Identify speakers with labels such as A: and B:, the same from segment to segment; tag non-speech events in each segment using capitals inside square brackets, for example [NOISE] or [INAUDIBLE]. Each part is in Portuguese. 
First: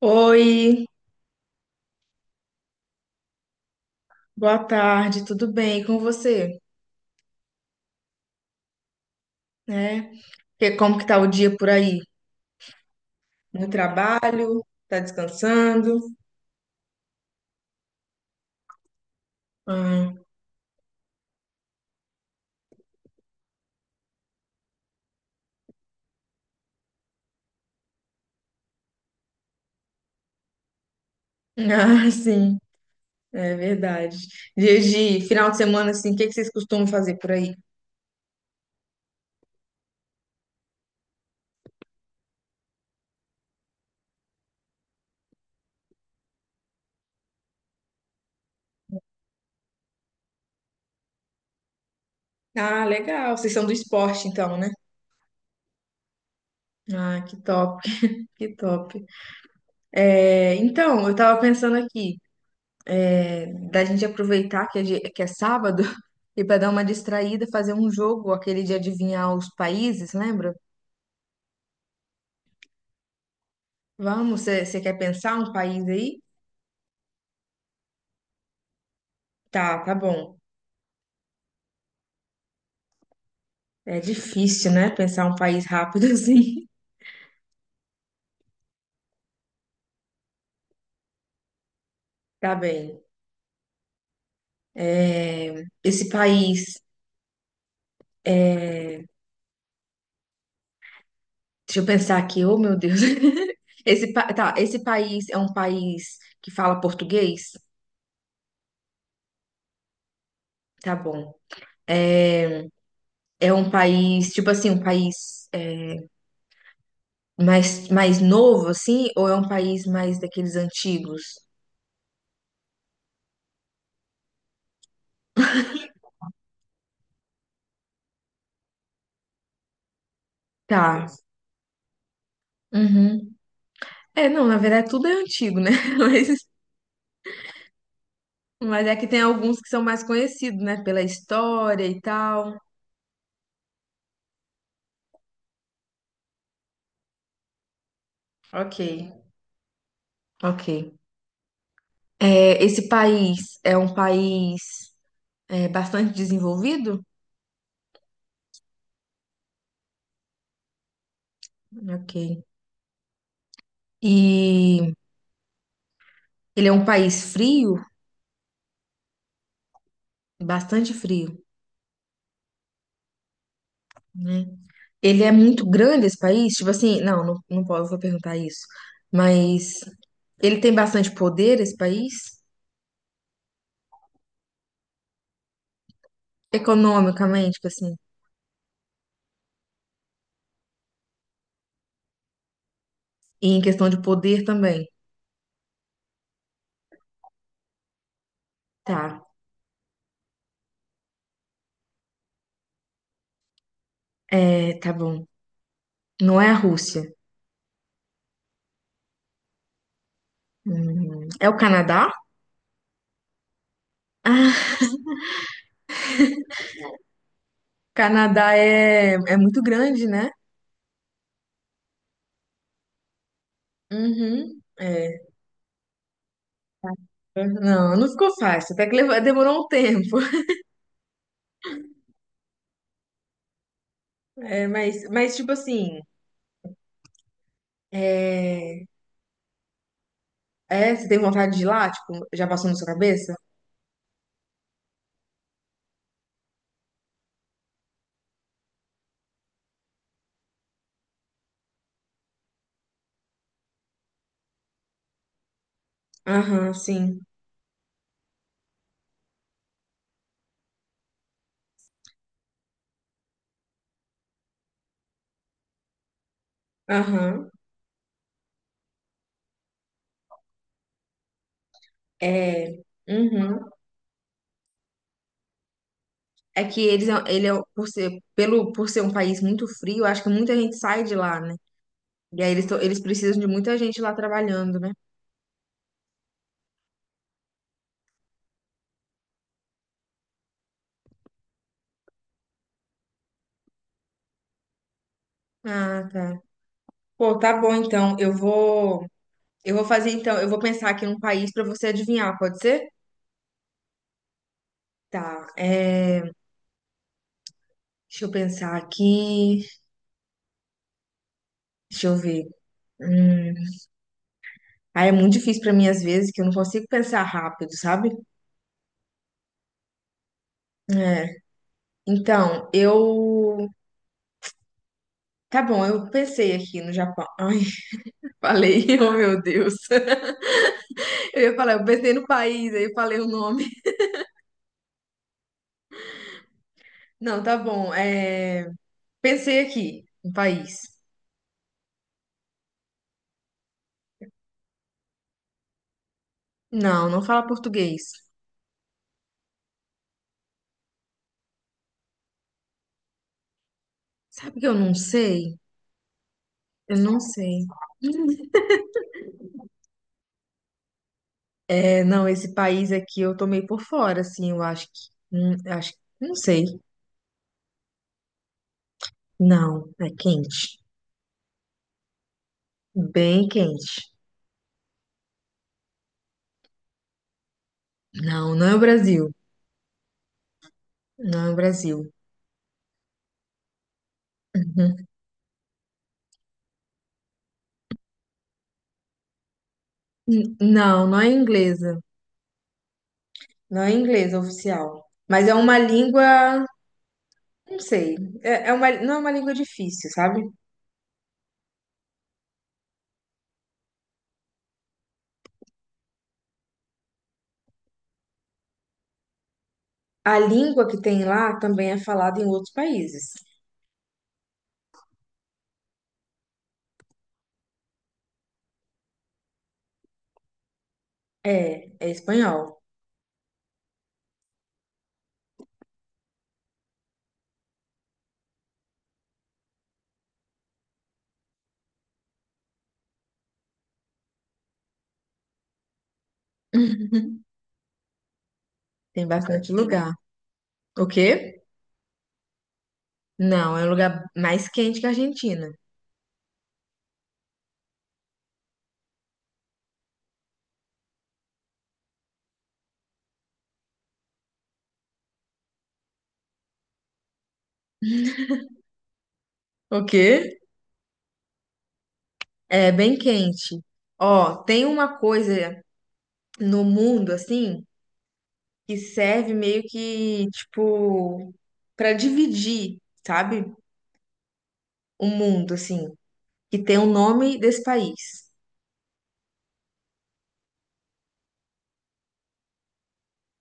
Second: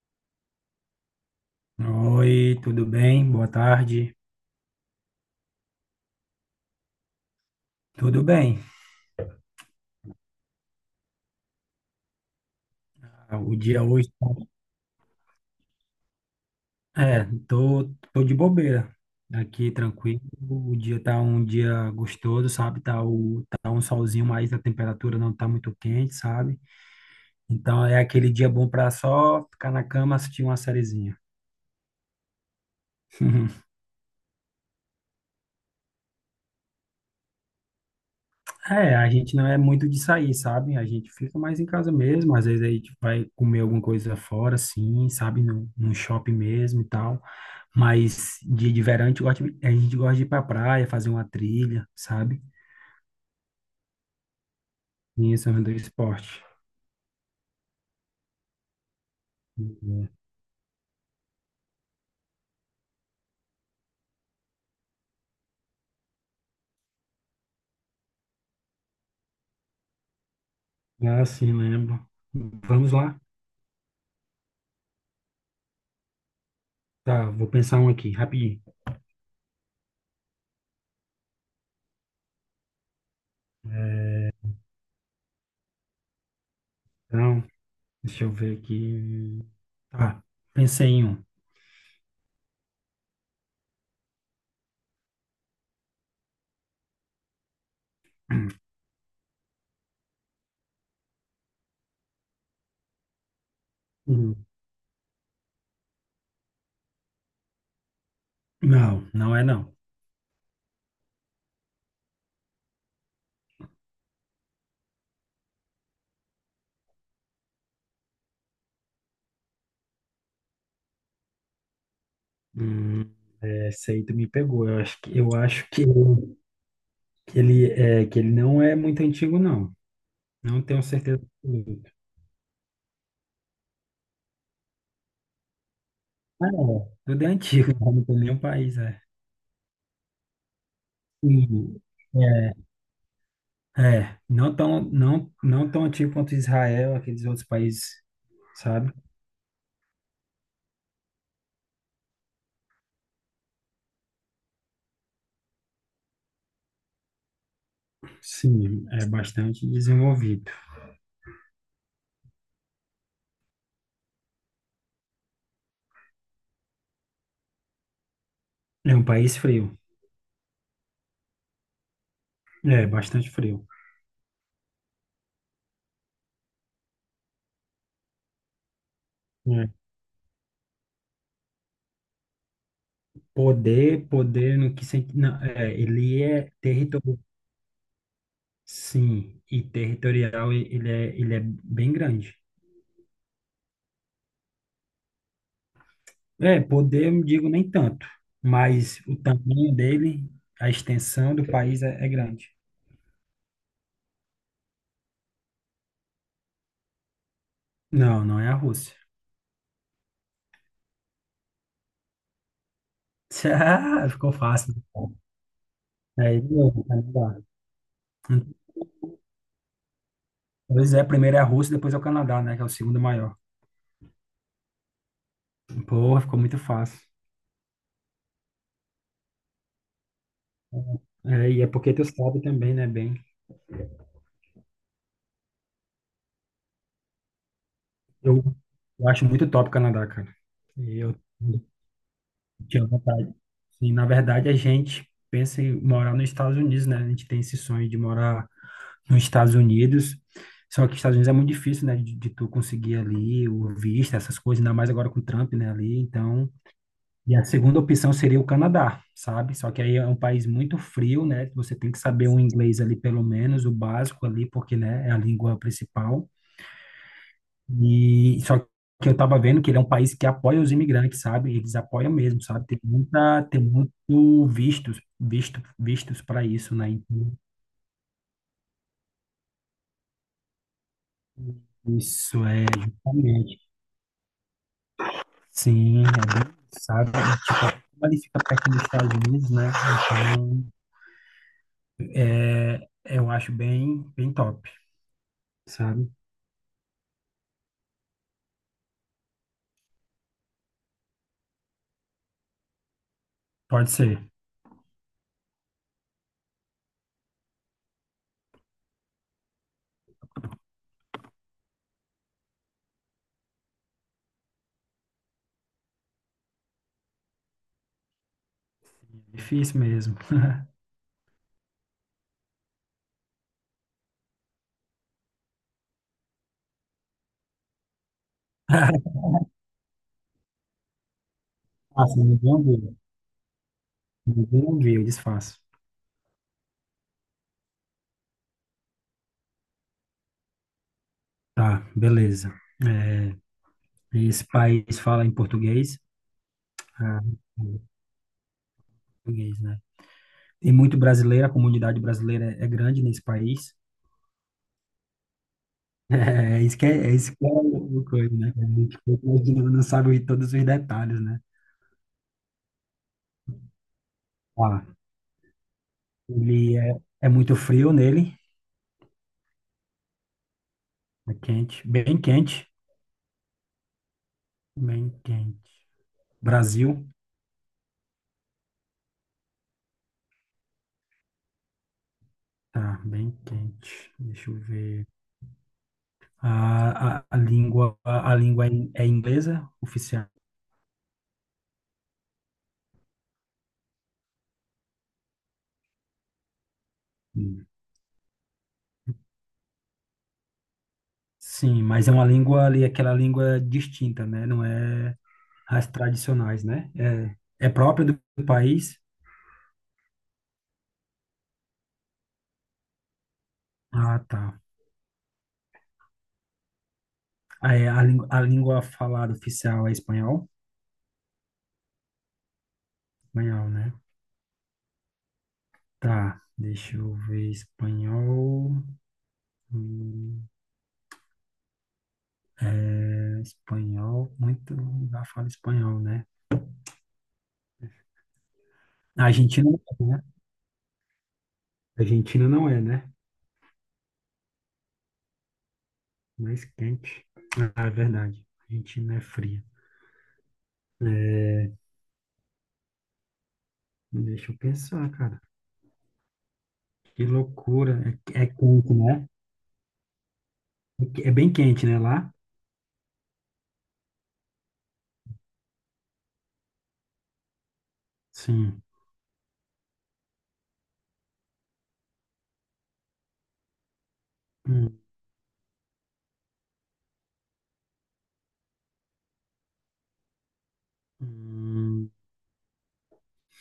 A: Oi,
B: Oi, tudo bem? Boa tarde.
A: boa tarde, tudo bem? E com você?
B: Tudo bem.
A: Né? Como que tá o dia por aí?
B: O
A: No
B: dia hoje tá-
A: trabalho? Tá descansando?
B: tô, de bobeira. Aqui
A: Ah,
B: tranquilo. O dia tá um dia gostoso, sabe? Tá, tá um solzinho, mas a temperatura não tá muito quente, sabe? Então é aquele dia bom para só ficar na cama, assistir uma sériezinha.
A: [LAUGHS] ah, sim, é
B: [LAUGHS]
A: verdade. Dia de final de semana, assim, o que que vocês costumam fazer por aí?
B: É, a gente não é muito de sair, sabe? A gente fica mais em casa mesmo, às vezes a gente vai comer alguma coisa fora, assim, sabe? Num shopping mesmo e tal. Mas dia de verão a gente gosta, de- a gente gosta de ir pra praia, fazer uma trilha, sabe?
A: Ah, legal. Vocês são do esporte, então, né?
B: E esse é o do esporte.
A: Ah, que top, que top.
B: Uhum.
A: É, então, eu tava pensando aqui, é, da gente aproveitar que é, que é sábado [LAUGHS] e para dar uma distraída, fazer um jogo, aquele de adivinhar os países, lembra?
B: Ah, sim, lembro. Vamos lá?
A: Vamos, você quer pensar um país aí?
B: Tá, vou pensar um aqui, rapidinho.
A: Tá, tá bom. É difícil, né? Pensar um país rápido [LAUGHS] assim.
B: Então, deixa eu ver aqui. Tá, pensei em um.
A: Tá bem. É, esse país. Deixa eu pensar aqui, oh meu Deus. [LAUGHS] Esse,
B: Uhum.
A: tá, esse país é um país que fala português?
B: Não, não é não.
A: Tá bom. É é um país, tipo assim, um país é, mais novo, assim? Ou é um país mais daqueles antigos?
B: Hum, essa aí tu me pegou. Eu acho que [LAUGHS] que ele não é muito antigo, não. Não tenho
A: Tá.
B: certeza absoluta.
A: Uhum. É, não, na verdade tudo é antigo, né? [LAUGHS]
B: Ah,
A: Mas.
B: é. Tudo é antigo, [LAUGHS] né? Não tem nenhum país,
A: Mas é
B: é.
A: que tem alguns que são mais conhecidos, né? Pela
B: Sim.
A: história e tal.
B: É, é, não tão antigo quanto Israel, aqueles outros países,
A: Ok,
B: sabe?
A: ok. É, esse país é um país é, bastante desenvolvido?
B: Sim, é bastante desenvolvido.
A: Ok. E ele é um país frio,
B: É um país frio.
A: bastante frio,
B: É, bastante frio.
A: né? Ele é muito grande esse país? Tipo assim, não posso perguntar isso.
B: É.
A: Mas ele tem bastante poder, esse país?
B: Poder no que sentido? Não, é, ele é territorial.
A: Economicamente, tipo assim.
B: Sim, e territorial e- ele é bem grande.
A: E em questão de poder também.
B: É, poder, eu não digo nem tanto,
A: Tá,
B: mas o tamanho dele, a extensão do país é, é grande.
A: é, tá bom. Não é a Rússia.
B: Não, não é a Rússia.
A: É o Canadá? [LAUGHS]
B: [LAUGHS] Ah, ficou fácil.
A: Ah,
B: É, de novo, o Canadá.
A: Canadá é, é muito grande, né?
B: Pois é, primeiro é a Rússia, depois é o Canadá, né, que é o segundo maior.
A: Uhum. É.
B: Porra, ficou muito fácil.
A: Não, não ficou fácil. Até que demorou um tempo.
B: É, e é porque tu sabe também, né, bem.
A: É, mas, tipo assim,
B: Eu,
A: é,
B: eu acho muito top o Canadá, cara. E
A: você
B: eu
A: tem vontade de ir lá? Tipo, já passou na sua
B: tinha vontade.
A: cabeça?
B: E, na verdade, a gente pensa em morar nos Estados Unidos, né? A gente tem esse sonho de morar nos Estados Unidos. Só que Estados Unidos é muito difícil, né, de tu conseguir ali o visto, essas coisas, ainda mais agora com o Trump, né, ali, então...
A: Aham, sim.
B: E a segunda opção seria o Canadá, sabe? Só que aí é um país muito frio, né? Você tem que saber um inglês ali, pelo menos, o básico ali, porque, né, é a língua principal.
A: Aham.
B: E só que Eu tava vendo que ele é um país que apoia os imigrantes, sabe? Eles apoiam mesmo, sabe? Tem
A: É.
B: muita, tem
A: Uhum.
B: muito vistos, visto, vistos para
A: É
B: isso,
A: que
B: né?
A: eles,
B: Então,
A: ele é, por ser, pelo, por ser um país muito frio, acho que muita gente sai de lá, né? E
B: isso
A: aí eles,
B: é
A: eles precisam de
B: justamente.
A: muita gente lá trabalhando, né?
B: Sim, é bem, sabe? Tipo, como ele fica perto dos Estados Unidos, né? Então, é, eu acho bem, bem top,
A: Ah,
B: sabe?
A: tá. Pô, tá bom então. Eu vou. Eu vou fazer então, eu vou pensar aqui num país pra você adivinhar, pode ser?
B: Pode ser.
A: Tá, é, deixa eu pensar aqui, deixa eu ver. Hum, ah, é muito difícil pra mim às vezes, que eu não consigo pensar rápido, sabe?
B: Difícil mesmo.
A: É, então, eu, tá bom, eu pensei aqui no Japão. Ai, [LAUGHS] falei, [LAUGHS] oh
B: [LAUGHS]
A: meu Deus. [LAUGHS] Eu ia falar, eu pensei
B: Faço,
A: no
B: ninguém
A: país, aí eu
B: ouviu.
A: falei o nome.
B: Ninguém ouviu, eu desfaço.
A: Não, tá bom, é, pensei aqui, no país.
B: Tá, beleza. É, esse país fala em português.
A: Não,
B: Ah,
A: não fala
B: em
A: português.
B: português, né? Tem muito brasileiro, a comunidade brasileira é grande nesse país. [LAUGHS]
A: Sabe que eu não sei?
B: É, é isso que
A: Eu
B: é, é
A: não
B: isso que é
A: sei.
B: o coisa,
A: [LAUGHS]
B: né? A gente fica imaginando, não sabe todos os detalhes, né?
A: É, não, esse país aqui eu tomei por fora, assim, eu acho
B: Tá.
A: que, acho, não sei.
B: Ele é, é muito frio nele,
A: Não, é quente,
B: é quente, bem quente,
A: bem quente.
B: bem quente. Brasil,
A: Não, não é o Brasil, não é o Brasil.
B: tá, bem quente. Deixa eu
A: Uhum.
B: ver. A língua, a língua é in- é inglesa, oficial.
A: Não, não é inglesa, não é inglesa oficial. Mas é uma língua,
B: Hum.
A: não sei, é uma, não é uma língua difícil, sabe?
B: Sim, mas é uma língua ali, aquela língua distinta, né? Não é as tradicionais, né? É, é própria do país.
A: A língua que tem lá também é falada em outros países.
B: Ah, tá. Ah, é, língua- a língua falada oficial é espanhol?
A: É, é espanhol.
B: Espanhol, né? Tá, deixa eu ver. Espanhol. Hum. É, espanhol, muito lugar fala espanhol, né? A
A: Tem
B: Argentina
A: bastante
B: não
A: lugar.
B: é, né?
A: O quê?
B: A Argentina não é, né?
A: Não, é um lugar mais quente que a Argentina.
B: Mais quente. Ah, é verdade. A Argentina é fria. Deixa eu pensar, cara. Que loucura. É, é quente, né?
A: O quê?
B: É bem quente, né? Lá?
A: É bem quente. Ó, tem uma coisa no mundo assim
B: Sim.
A: que serve meio que tipo para dividir, sabe?
B: Hum,
A: O mundo assim, que tem o nome desse país.
B: hum, hum,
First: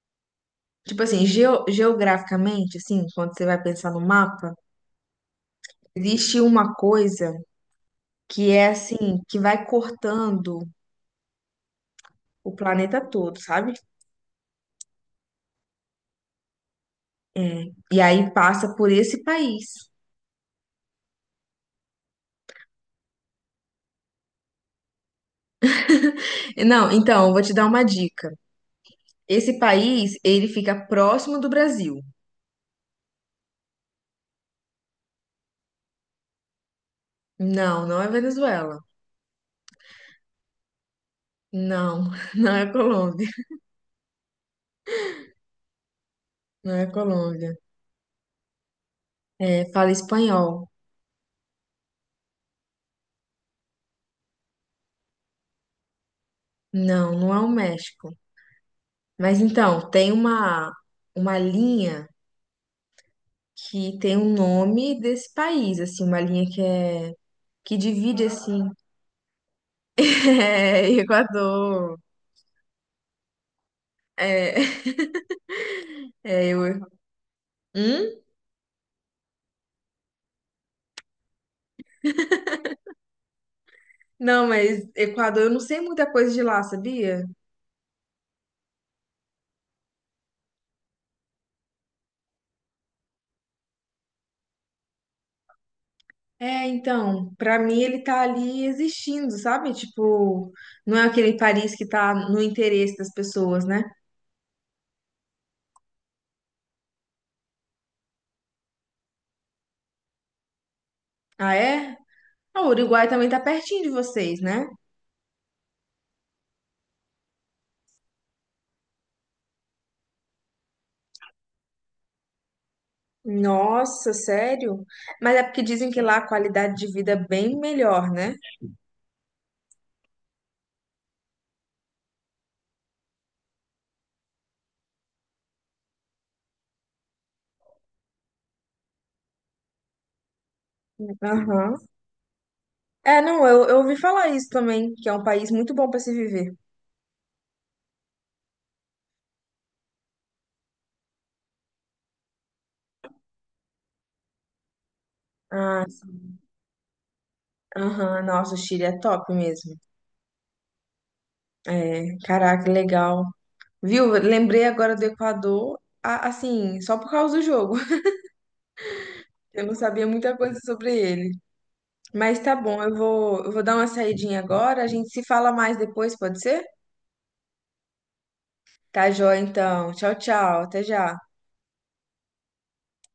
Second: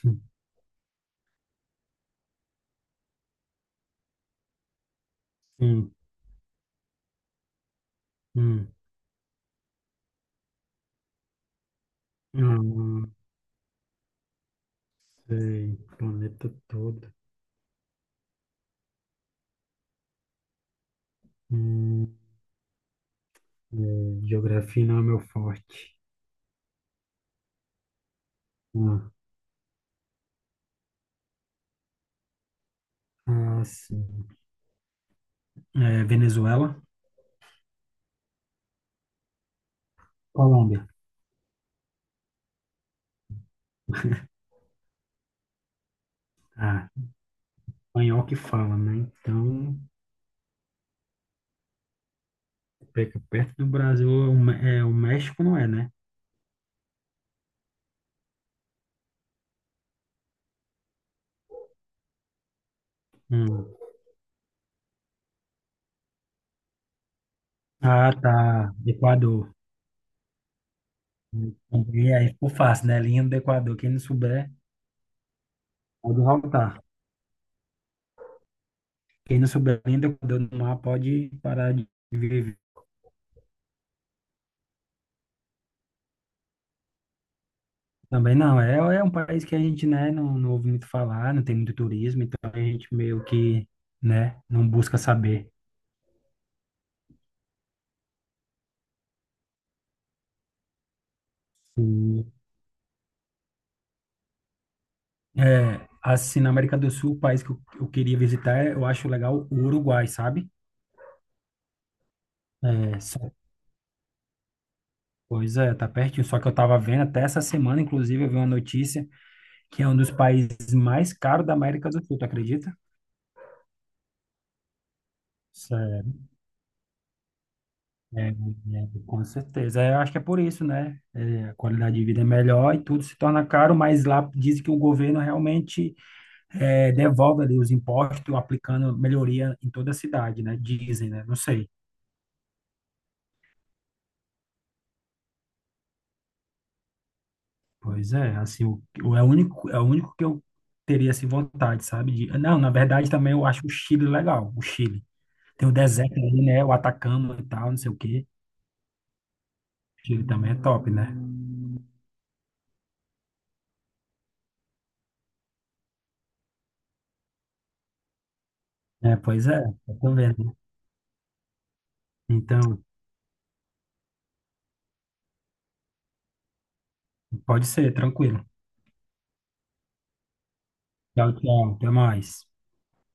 B: sim.
A: Tipo assim, geograficamente assim, quando você vai pensar no mapa,
B: Hum.
A: existe uma coisa que é
B: Hum.
A: assim, que vai cortando o planeta
B: Não
A: todo, sabe?
B: sei. Planeta todo.
A: É, e aí passa por esse país.
B: Hum, é, geografia não é meu forte.
A: Não, então, eu vou te dar uma dica.
B: Ah,
A: Esse país, ele fica próximo do Brasil.
B: ah, sim. É, Venezuela?
A: Não, não é Venezuela.
B: Colômbia.
A: Não, [LAUGHS] não é Colômbia. Não é
B: Ah,
A: Colômbia.
B: espanhol que fala, né?
A: É,
B: Então,
A: fala espanhol.
B: pega perto do Brasil, Mé- é, o México não é, né?
A: Não, não é o México. Mas então, tem uma linha
B: Hum.
A: que tem o nome desse país, assim, uma linha que é que
B: Ah,
A: divide assim,
B: tá. Equador.
A: [LAUGHS] é, Equador.
B: E aí ficou fácil, né? Linha do Equador. Quem não souber,
A: É, [LAUGHS]
B: pode
A: é
B: voltar.
A: eu. Hum?
B: Quem não souber a linha do Equador no mar, pode parar de viver.
A: Não, mas Equador, eu não sei muita coisa de lá, sabia?
B: Também não. É, é um país que a gente, né, não ouve muito falar, não tem muito turismo, então a gente meio que, né, não busca saber.
A: É, então, pra mim ele tá ali existindo, sabe? Tipo, não é aquele Paris que tá
B: Sim.
A: no interesse das pessoas, né?
B: É, assim, na América do Sul, o país que eu queria visitar, eu acho legal o Uruguai, sabe?
A: Ah, é? Ah, o
B: É,
A: Uruguai também
B: só-
A: tá pertinho de vocês, né?
B: pois é, tá pertinho. Só que eu tava vendo até essa semana, inclusive, eu vi uma notícia que é um dos países mais caros da América do Sul, tu acredita?
A: Nossa, sério? Mas é porque dizem que
B: Sério,
A: lá a qualidade de vida é bem melhor,
B: é,
A: né?
B: é, com certeza. É, eu acho que é por isso, né? É, a qualidade de vida é melhor e tudo se torna caro, mas lá dizem que o governo realmente é, devolve ali os impostos, aplicando melhoria em toda a cidade, né? Dizem, né? Não sei.
A: Aham. É, não, eu ouvi falar isso também, que é um país muito bom pra se viver.
B: Pois é, assim, é o único que eu teria assim, vontade, sabe? De, não, na verdade também eu acho o Chile legal, o Chile. Tem o
A: Ah,
B: deserto
A: sim.
B: ali, né? O Atacama e tal, não sei o
A: Aham,
B: quê.
A: nossa, o Chile é top mesmo.
B: Chile também é top, né?
A: É, caraca, legal. Viu? Lembrei agora do Equador, assim, só por causa do jogo.
B: É, pois é,
A: Eu não
B: eu
A: sabia
B: tô
A: muita
B: vendo, né?
A: coisa sobre ele. Mas tá bom,
B: Então,
A: eu vou dar uma saidinha agora. A gente se fala mais depois, pode ser?
B: pode ser, tranquilo.
A: Tá joia, então. Tchau, tchau. Até já.
B: Tchau, tchau, até mais.